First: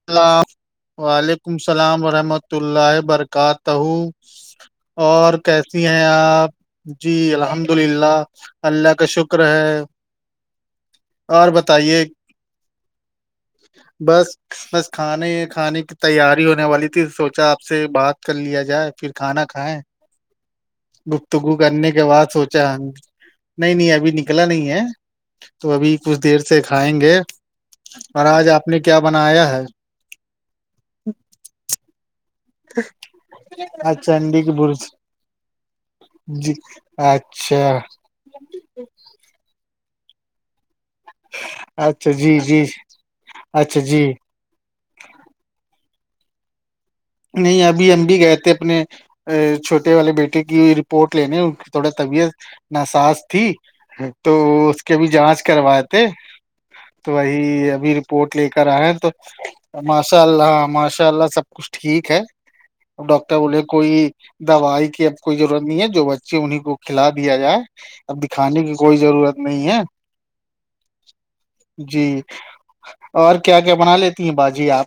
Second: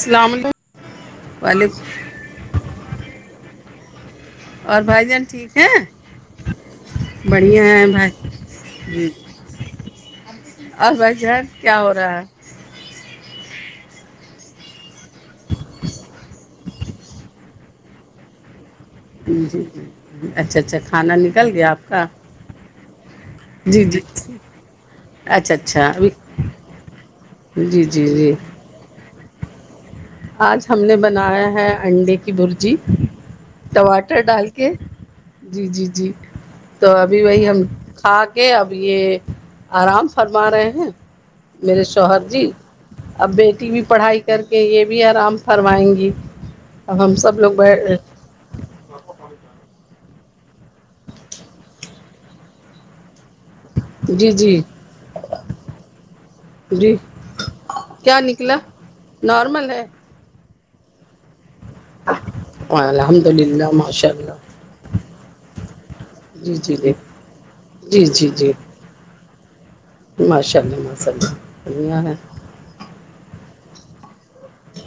السلام و علیکم وعلیکم السلام ورحمۃ اللہ برکاتہ ہو بھائی جان اور ٹھیک کیسی ہیں آپ جی بڑھیا الحمد ہیں للہ بھائی اللہ کا جی شکر ہے اور بائی جان اور کیا ہو بتائیے رہا ہے بس بس کھانے کھانے کی تیاری ہونے والی تھی سوچا آپ سے بات کر لیا جائے پھر جی کھانا جی کھائائے اچھا اچھا کھانا نکل گفتگو گیا آپ کرنے کے کا بعد سوچا نہیں جی نہیں جی ابھی نکلا نہیں ہے اچھا تو اچھا ابھی کچھ دیر سے کھائیں گے جی جی اور جی آج آپ نے کیا بنایا ہے آج ہم نے بنایا ہے انڈے کے کی برجی اچھا ٹماٹر انڈی ڈال کی کے برج جی جی جی تو ابھی وہی اچھا ہم کھا کہ اب یہ آرام فرما رہے ہیں میرے شوہر جی اب بیٹی اچھا بھی جی پڑھائی کر کے یہ بھی آرام فروائیں گی اب ہم سب لوگ نہیں ابھی ہم بھی بیٹھ گئے تھے اپنے چھوٹے والے بیٹے کی رپورٹ لینے ان کی تھوڑا طبیعت ناسااز تھی جی تو جی اس کے بھی جانچ کرواتے جی تو وہی ابھی کیا رپورٹ لے نکلا کر آئے تو نارمل ہے ماشاء اللہ ماشاء اللہ سب کچھ ٹھیک ہے ا الحمد ڈاکٹر بولے للہ کوئی ماشاء اللہ دوائی کی اب کوئی ضرورت نہیں ہے جو بچے جی انہیں کو جی جی کھلا دیا جائے جی اب جی جی دکھانے کی کوئی ضرورت نہیں ہے ماشاء ال ماشاء بیا جی ہے اور کیا کیا بنا لیتی ہیں باجی آپ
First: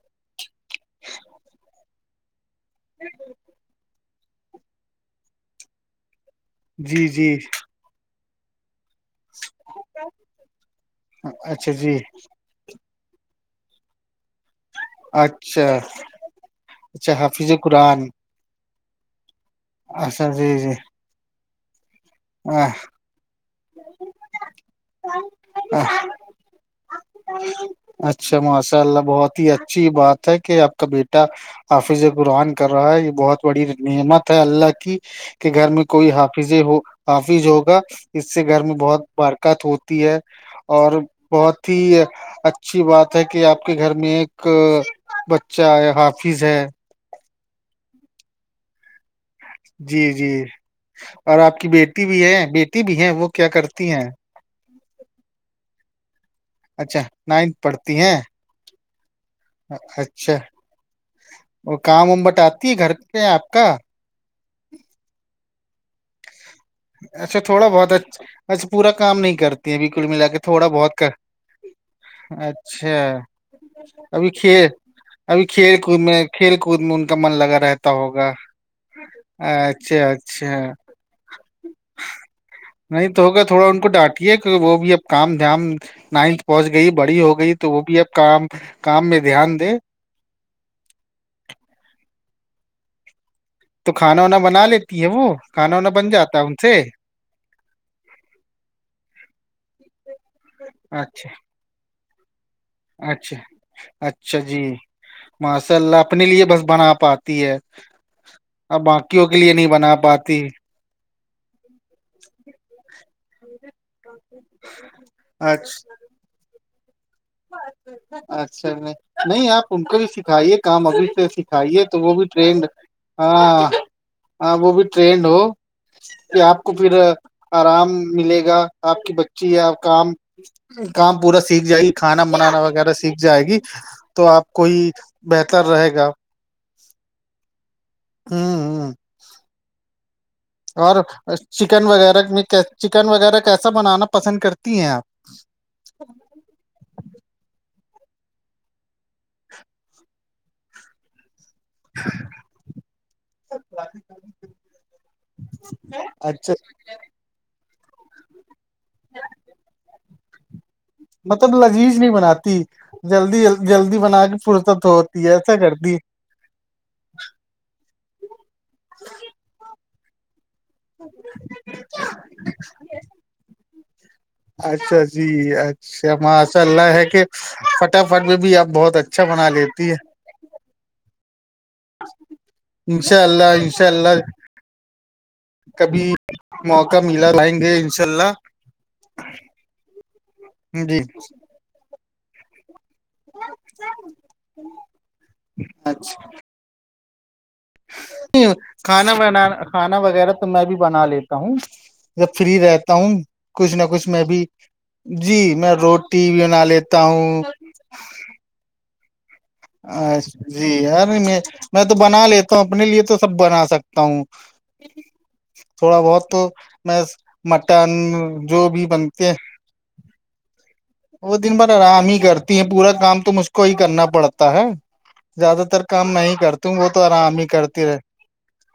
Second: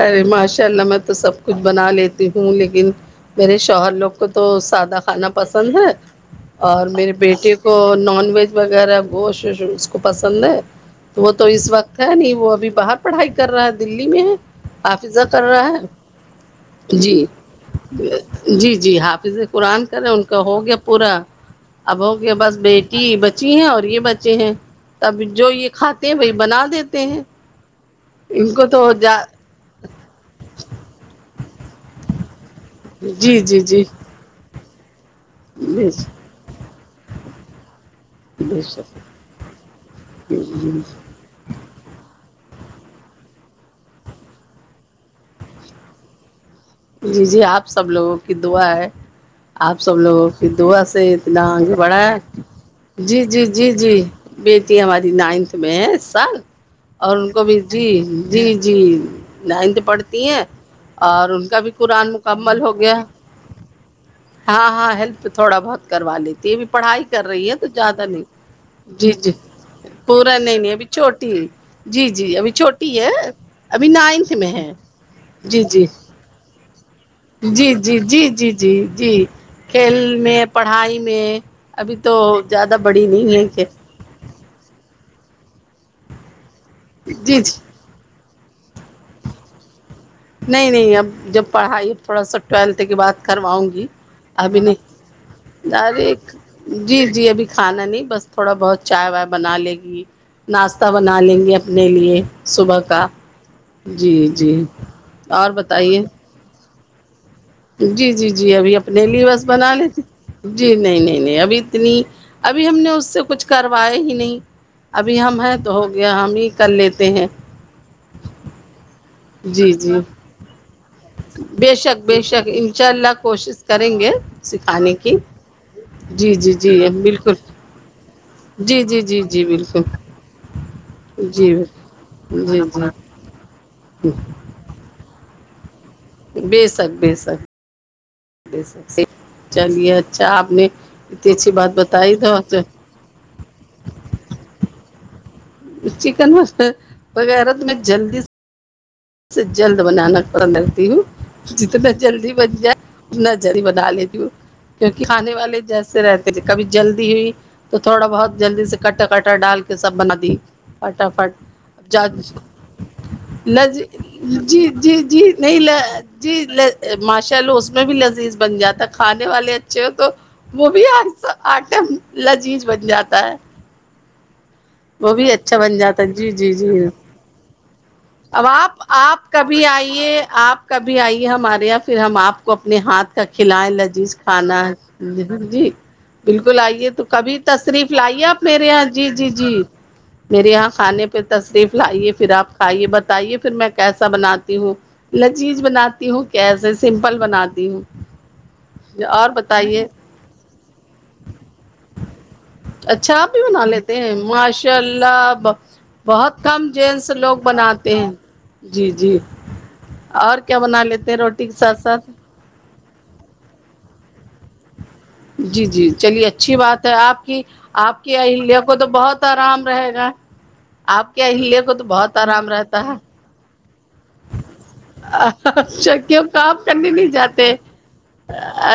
ارے ماشاء اللہ میں تو سب کچھ بنا لیتی ہوں لیکن میرے شوہر لوگ کو تو سادہ کھانا پسند ہے اور جی میرے جی بیٹے کو نان ویج وغیرہ وہ اس کو پسند ہے وہ تو اس اچھا جی وقت ہے نہیں وہ ابھی باہر پڑھائی کر رہا تھا دلی میں ہے حافظہ کر اچھا رہا ہے اچھا جی حافظ قرآن جی جی حافظ قرآن کریں ان اچھا کا جی ہو گیا جی پورا اب ہو بس بیٹی ب بچی ہیں اور یہ بچے ہیں تب جو یہ کھاتے ہیں وہی بنا دیتے ہیں اچھا ان کو ماشاء تو اللہ جا بہت اچھی بات ہے کہ آپ کا بیٹا حافظ قرآن کر رہا ہے یہ جی بہت جی بڑی جی نعمت اللہ کی کہ گھر میں بے کوئی شک حافظ ہو حافظ ہوگا اس سے گھر میں بہت برکات ہوتی ہے ج جی اور بہت ہی ہے اچھی بات ہے کہ آپ کے گھر میں ایک بچہ حافظ ہے جی جی آپ سب لوگوں کی دعا ہے آپ سب جی لوگوں جی پھر دعا سے اور اتنا آپ کی آگے بڑھا بیٹی ہے بھی بیٹی بھی ہے جی وہ جی کیا جی کرتی جی ہیں بیٹی ہماری نائنتھ میں ہے سال اچھا اور ان کو بھی نائنتھ جی پڑھتی ہیں جی جی نائنتھ پڑھتی اچھا ہیں اور ان کا بھی وہ کام قرآن وم مکمل بٹاتی ہے ہو گھر گیا پہ آپ کا ہاں ہاں ہیلپ تھوڑا بہت کروا لیتی ہے پڑھائی کر اچھا رہی ہے تو تھوڑا بہت زیادہ نہیں اچھا اچھا پورا جی کام جی نہیں کرتی ہیں بالکل ملا پورا کے نہیں تھوڑا نہیں ابھی بہت کر چھوٹی ہے جی جی ابھی اچھا چھوٹی ہے ابھی نائنتھ میں ہے ابھی جی کھیل جی کود میں کھیل کود میں کا من لگا جی رہتا جی جی ہوگا جی جی جی کھیل اچھا میں اچھا پڑھائی میں ابھی تو زیادہ بڑی تو نہیں ہوگا ہے کہ تھوڑا ان کو کہ وہ بھی اب کام دام نائنتھ پہنچ گئی بڑی ہو جی گئی جی تو وہ بھی اب کام کام میں دھیان دے نہیں نہیں اب جب پڑھائی اب تھوڑا سا ٹویلتھ کی بات کرواؤں گی تو کھانا وانا ابھی بنا لیتی نہیں ہے وہ کھانا وا بن ارے جاتا ہے ان سے جی جی ابھی کھانا نہیں بس تھوڑا بہت چائے وائے بنا لے گی ناشتہ بنا اچھا لیں گے اپنے لیے صبح کا اچھا اچھا جی اور ماشاء اللہ بتائیے اپنے لیے بس بنا پاتی ہے جی جی جی ابھی اب اپنے لیے باقیوں کے بس نہیں بنا لیتی پاتی جی نہیں نہیں نہیں ابھی اتنی ابھی ہم نے اس سے کچھ کروائے ہی نہیں ابھی ہم ہیں اچھا تو ہو گیا ہم ہی کر لیتے ہیں اچھا نہیں نہیں آپ جی ان جی کو بھی سکھائیے کام ابھی سے بے سکھائیے تو شک وہ بے بھی شک ٹرینڈ انشاء اللہ کوشش ہاں کریں گے ہاں وہ بھی سکھانے کی ٹرینڈ ہو جی کہ جی آپ کو جی پھر بالکل آرام ملے گا جی جی آپ کی جی جی بچی یا بالکل کام کام پورا جی سیکھ جائیے کھانا بنانا جی جی وغیرہ سیکھ جائے گی تو آپ کو ہی بہتر رہے گا بے سک بیے سک ہوں ہ چلیے اچھا آپ نے اور اتنی اچھی بات چکن بتائی وغیرہ تو میں چکن وغیرہ کیسا بنانا پسند کرتی ہیں آپ چکن وغیرہ تم جلدی سے اس سے جلد بنانا پر لگتی ہوں جتنا جلدی بن جائے اتنا جر ہی بنا لیتی ہوں کیونکہ کھے والے جیسے رہتے تھے اچھا کبھی جلد ہوئی تو تھوڑا بہت جلدی سے کٹا کٹر ڈال کے سب بنا دی فٹافٹ مطلب لذیذ نہیں بناتی جلدی لذ جلدی بنا کے جی پرصت جی جی ہوتی ہے ایسا نہیں کرتی جی ماشاء اللہ اس میں بھی لذیذ بن جاتا ہے کھانے والے اچھے ہو تو وہ بھی آرٹم لذیذ بن جاتا ہے اچھا وہ جی بھی بن جاتا ہے اچھا جی جی ماشاء جی اللہ ہے کہ فٹافٹ میں بھی آپ بہت اچھا آپ بنا کبھی لیتی ہے آئیے آپ کبھی آئیے ہمارے یہاں پھر ہم آپ کو اپنے ہاتھ انشاء کا اللہ کھلائائےیں انشاء لذیذ اللہ کھانا جی کبھی بالکل آئیے موقع تو ملا کبھی لائیں گے تشریف انشاء لائیے اللہ آپ میرے یہاں جی جی جی میرے یہاں جی کھانے پہ تشریف لائیے پھر آپ کھائیے بس بتے پھر میں کیسا بناتی ہوں لذیذ بناتی ہوں اچھا کیسے سمپل بناتی ہوں کھانا اور بناان بتائیے کھانا وغیرہ تو میں بھی بنا لیتا ہوں جب فری رہتا اچھا ہوں آپ بھی بنا کچھ نہ لیتے کچھ ہیں میں بھی معاش شاء اللہ جی میں روٹی بہت بھی بنا کم لیتا جینس لوگ ہوں بناتے ہیں جی جی اچھ اور کیا جی بنا یار لیتے ہیں نہیں میں روٹی کے ساتھ میں تو ساتھ بنا لیتا تو اپنے لیے تو سب بنا سکتا ہوں جی جی تھوڑا چلیے بہت تو اچھی بات ہے میں آپ کی مٹن آپ کی اہلیہ جو کو تو بھی بہت بنتے آرام [unintelligible] آپ کے وہ دن اہلیہ بھر کو تو آرام بہت ہی کرتی ہیں رہتا پورا ہے کام تو مجھ کو ہی کرنا پڑتا ہے زیادہ تر اچھا کام کیوں نہیں کرتی ہ وہ کرنے تو نہیں آرام ہی جاتے کرتی رہے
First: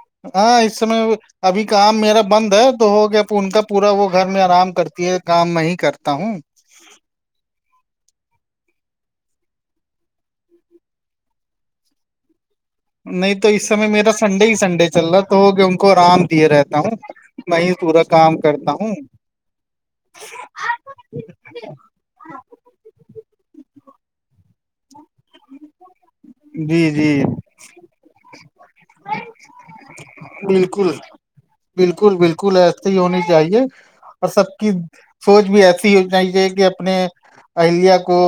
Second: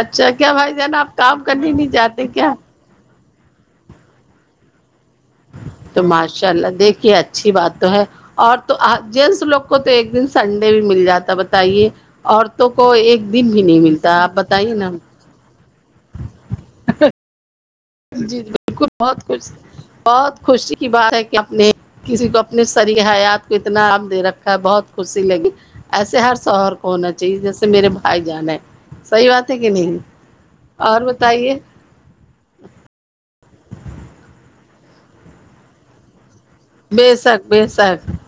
اچھا کیا ہاں بھائی اس جان سمے آپ کام ابھی کرنے نہیں کام میرا جاتے کیا بند ہے تو ہو گیا ان کا پورا وہ گھر میں آرام کرتی ہے کام میں ہی تو کرتا ہوں ماشاء اللہ دیکھیے اچھا اچھی بات تو ہے اور تو جینس لوگ کو تو ایک دن سنڈے بھی مل جاتا بتائیے عورتوں کو ایک تو دن بھی اس نہیں سمے میرا ملتا آپ سنڈے ہی بتائیے سنڈے نا چل رہا تو ہو کہ ان کو آرام دے رہتا ہوں نہیں توا جی جی بالکل بہت خوش بہت خوشی کی بات ہے کہ اپنے کسی کو اپنے سریح حیات کو اتنا آام دے رکھا ہے بہت خوشی لگی ایسے ہر شوہر جی کو جی ہونا چاہیے جیسے میرے بھائی جانا ہے صحیح بات ہے کہ نہیں بالکل اور بتائیے بالکل بالکل ایسے ہی ہونی چاہیے اور سب کی سوچ بھی ایسی ہو چاہی کہ اپنے بے شک بے اہلیہ شک کو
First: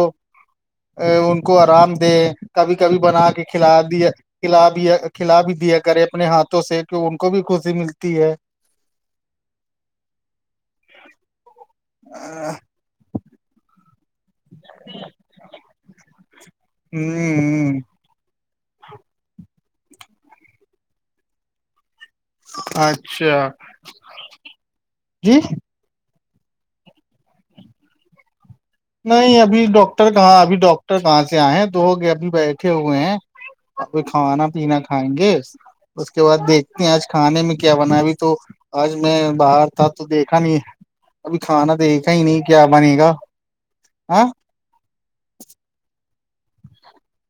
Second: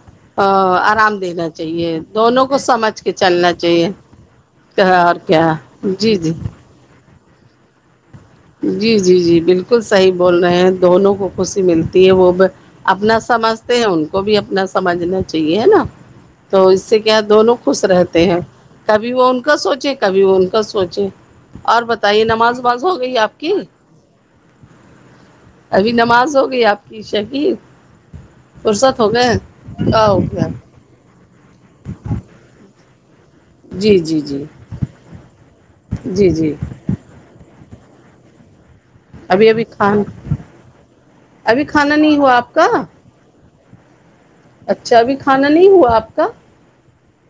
آرام ان دینا کو آرام چاہیے دے دونوں کو کبھی سمجھ کبھی بنا کے چلنا کھلا چاہیے دیا کلایا کیا اور کلا کیا بھی دیا کرے جی اپنے جی ہاتھوں سے کہ ان کو بھی خوشی ملتی ہے جی جی جی بالکل صحیح بول رہے ہیں دونوں کو خوشی ملتی ہے وہ اپنا سمجھتے ہیں ان کو بھی اپنا سمجھنا چاہیے ہے نا تو اس سے کیا دونوں ہوں خوش رہتے ہیں کبھی وہ ان کا سوچے کبھی وہ ان کا سوچے اور بتائیے نماز وماز ہو گئی آپ اچھا کی جی ابھی نماز ہو گئی آپ کی شکییر نہیں ابھی ڈاکٹر ہو کہاں گیا ابھی ڈاکٹر کہاں سے آئے ہیں دوگ اب بیٹھے ہوئے ہیں ا جی جی جی کھانا پینا کھائیں گے اس کے جی بعد جی دیکھ نے آج کھانے میں کیا بنا ہو تو آج میں ابھی ابھی باہر تھا تو کھان دیکھا نہیں ابھی کھانا دیکھا ہی نہیں کیا بنے گا ہاں اچھا ابھی کھانا نہیں ہوا آپ کا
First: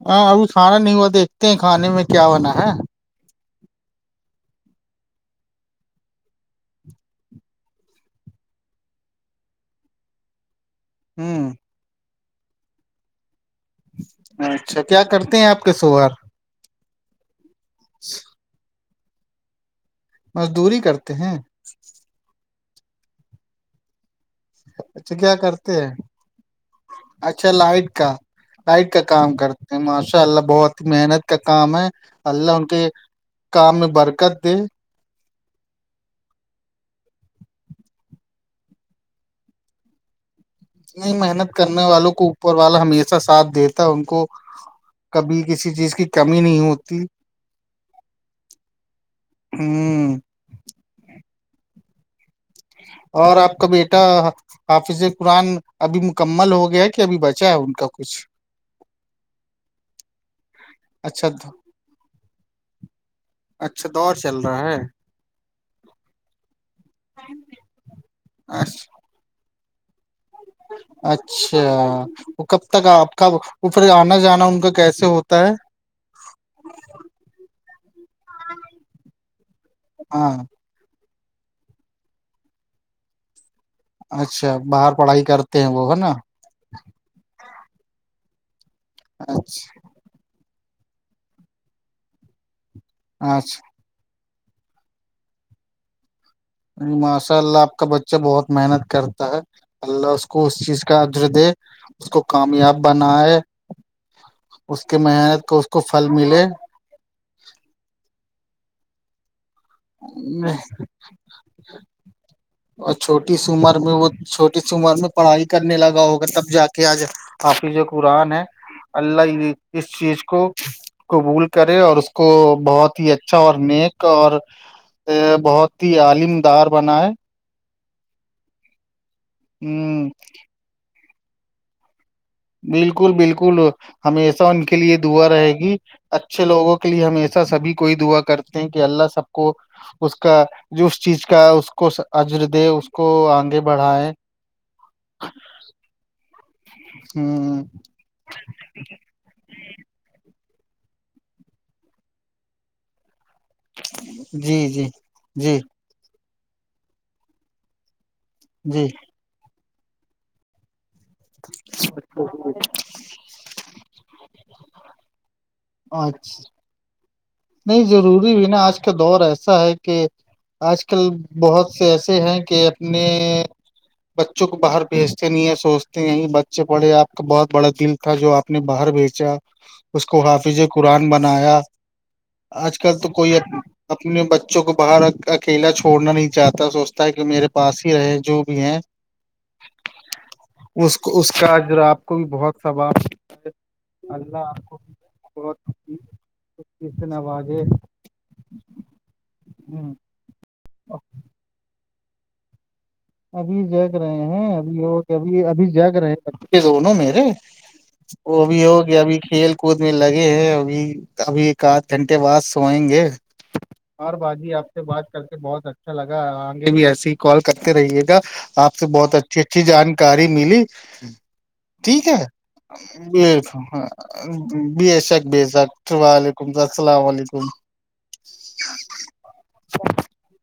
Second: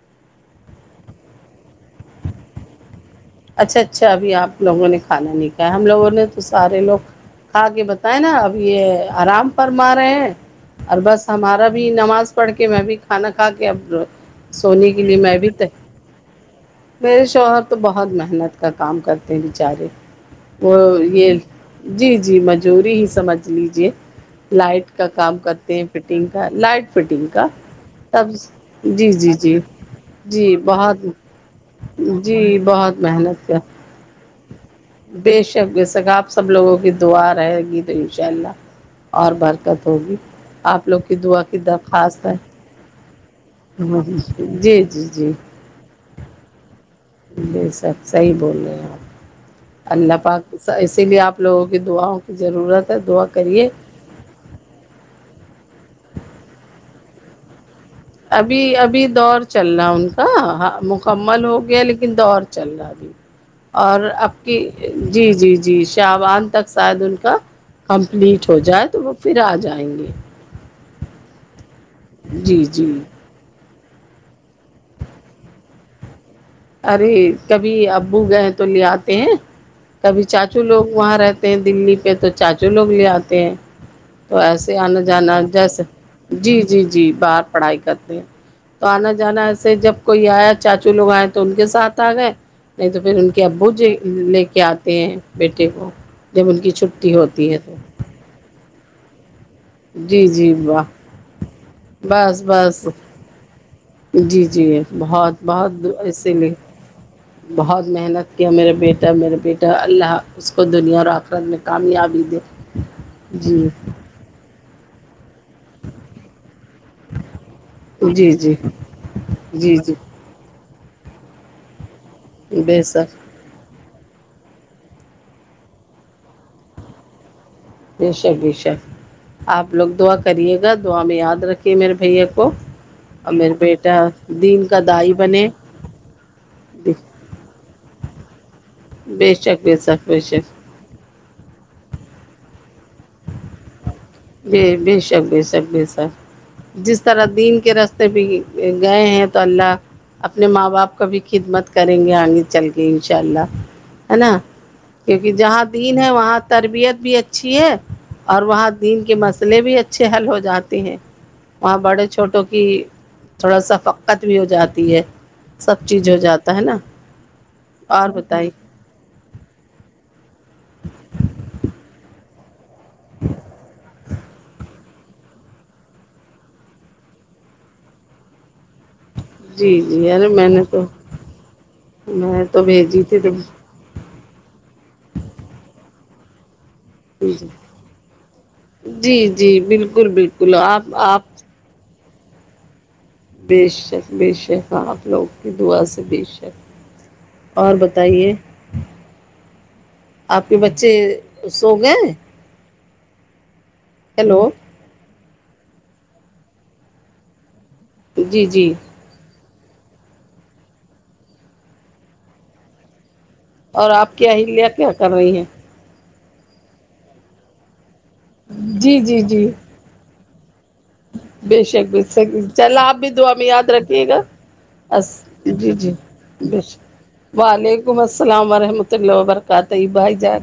ہاں ابھی کھانا نہیں ہوا دیکھتے ہیں کھانے میں کیا ہونا ہے اچھا اچھا ابھی آپ لوگوں نے کھانا نہیں کھایا ہم لوگوں نے تو سارے لوگ آگے بتائے نا اب یہ آرام پر مار رہے ہیں اور بس ہوں ہمارا بھی نماز پڑھ کے میں بھی کھانا کھا کے اب اچھا سونے کیا کے لیے کرتے میں ہیں بھی آپ ہے کے سوہر میرے شوہر تو بہت محنت کا کام کرتے ہیں بچارے وہ مزدوری کرتے ہیں یہ جی جی مجوری ہی سمجھ لیجے لائٹ کا کام کرتے ہیں فٹنگ کا لائٹ فٹنگ کا تب نائٹ کا جی جی کام جی کرتے ہیں ماشاء اللہ بہت ہی محنت کا کام ہے اللہ جی ان کے بہت محنت کر کام میں برکت دے بے شک بے شک آپ سب لوگوں کی دعا رہے گی تو انشاء اللہ اور برکت ہوگی آپ لوگ اتنی کی دعا محنت کی کرنے والوں کو درخواست ہے اوپر والا ہمیشہ ساتھ دیتا ہے ان کو جی جی کبھی کسی کسی چیز کی کمی نہیں ہوتی ج سب صحیح بول رہے ہیں آپ ہ اللہ پاک اسی لیے آپ لوگوں کی دعا کی ضرورت ہے اور آپ کا کریے بھی حافظ قرآن ابھی مکمل ہو گیا کہ ابھی بچا ہے ان کا کچھ ابھی ابھی دور چل رہا ہے ان کا اچھا مکمل ہو گیا لیکن دور چل رہا ابھی اچھا اور دور چل آپ کی رہا ہے جی جی جی شوان تک شاید ان کا کمپلیٹ ہو جائے تو وہ پھر آ جائیں گے اچھا وہ کب جی تک جی آپ کاب وہ پھر آنا جانا ان کا کیسے ہوتا ہے ارے کبھی ابو گئے تو لے آتے ہیں کبھی ہاں چاچو چچو لوگ وہاں رہتے ہیں دلی پہ تو چاچو لوگ لے آتے ہیں تو اچھا ایسے ہی باہر آنا پڑھائی جانا کرتے ہیں جیسے وہ ہے نا جی جی جی باہر پڑھائی کرتے ہیں تو آنا جانا ایسے اچھا جب کوئی آیا چاچو لوگ آئے تو ان کے ساتھ آ گئے نہیں تو پھر ان کے ابو اچھا ج لے کے آتے ہیں بیٹے کو جب ان کی چھٹی ہوتی ہے تو ا بہت محنت کرتا ہے اللہ اس جی کو جی اس چیز واہ کا عدر دے اس کو بس کامیاب بس بنائے جی جی اس کی بہت محنت کو اس بہت کو پھل ایے ملے لی بہت محنت کیا میرے بیٹا میرے بیٹا تو اللہ اس کو دنیا اور آخرت میں کامیابی دے اور چھوٹی سی جی عمر میں وہ چھوٹی سی عمر میں پڑھائی کرنے لگا ہوگا تب جا کے آج آپ جو قرآن جی ہے جی اللہ جی اس جی چیز کو قبول کرے اور اس کو بے بہت ہی شک اچھا اور نیک اور بہت ہی عالم دار بنا ہے بے شک بے شک آپ لوگ ہ دعا کریے گا دعا میں یاد رکھیے میرے بھیا کو بالکل اور میرے بالکل بیٹا ہمیشہ ان دین کے کا لیے دائی دعا بنے رہے گی اچھے لوگوں کے لیے ہممیسا سبھی کوئی دعا کرتے ہیں کہ اللہ سب بے کو شک بے شک اس بے کا شک جو اس چیز کا اس کو عجر دے اس کو آگے بڑھائے بے بے شک بے شک بے شک جس طرح دین ہ کے رس بھی گئے ہیں تو اللہ اپنے ماں باپ کا بھی خدمت کریں گے آگے چل کے انشاء اللہ ہے نا جی جی کیونکہ جی جہاں دین ہے وہاں تربیت بھی اچھی ہے اور وہاں جی دین کے مسئلے بھی اچھ اچھے حل ہو جاتے ہیں وہاں بڑے چھوٹوں کی تھوڑا سا فقت بھی ہو جاتی ہے سب چیز ہو اچھا جاتا ہے نا نہیں اور ضروری بھی بتائی نا آج کا دور ایسا ہے کہ آج کل بہت سے ایسے ہیں کہ اپنے بچوں کو باہر بھیج نہیں یہ سوچتے ہیں بچے پڑے آپ کا بہت بڑا دل تھا جو آپ نے باہر بھیج اا جی اس جی کو ارے میں حافظ نے تو قرآن بنایا میں آج کل بھیجی تو تھی کوئی اپنے بچوں کو باہر اکیلا چھوڑنا نہیں چاہتا سوچتا کہ جی میرے پاس ہی رہے جو بھی ہیں جی جی بالکل بالکل آپ اس کو آپ اس کا جو آپ کو بھی بہت سثباب بے شک بے شک ہاںپ لوگ کی دعا سے بے شک کتنا بازے اور بتائیے ہوں آپ کے بچے سو گئے ابھی زیک رہے ہیں [unintelligible] ہیلو ہوگ اب ابھی جگ رہے بے دونوں میرے وہ جی بھی جی ہوگ ابھی کھیل کود میں لگے ہیں ابھی ابھی ایک آدھ گھنٹے بعد سوئیں گے اور آپ کیا باجی آپ ہلیہ سے کیا کر بات رہی کے ہیں بہت اچھا لگا آگے بھی ایسے ہی کال کرتے رہیے گا آپ سے جی بہت جی اچھی جی اچھی جانکاری ملی ہ بے [inaudible] شک بے ٹھیک ہے شک چلا آپ بھی ب دعا میں یاد ہ رکھیے گا بے شک بے جی جی شک السلام علیکم حلیکم السلام ورحمۃ اللہ وبرکاتہ بھائی جان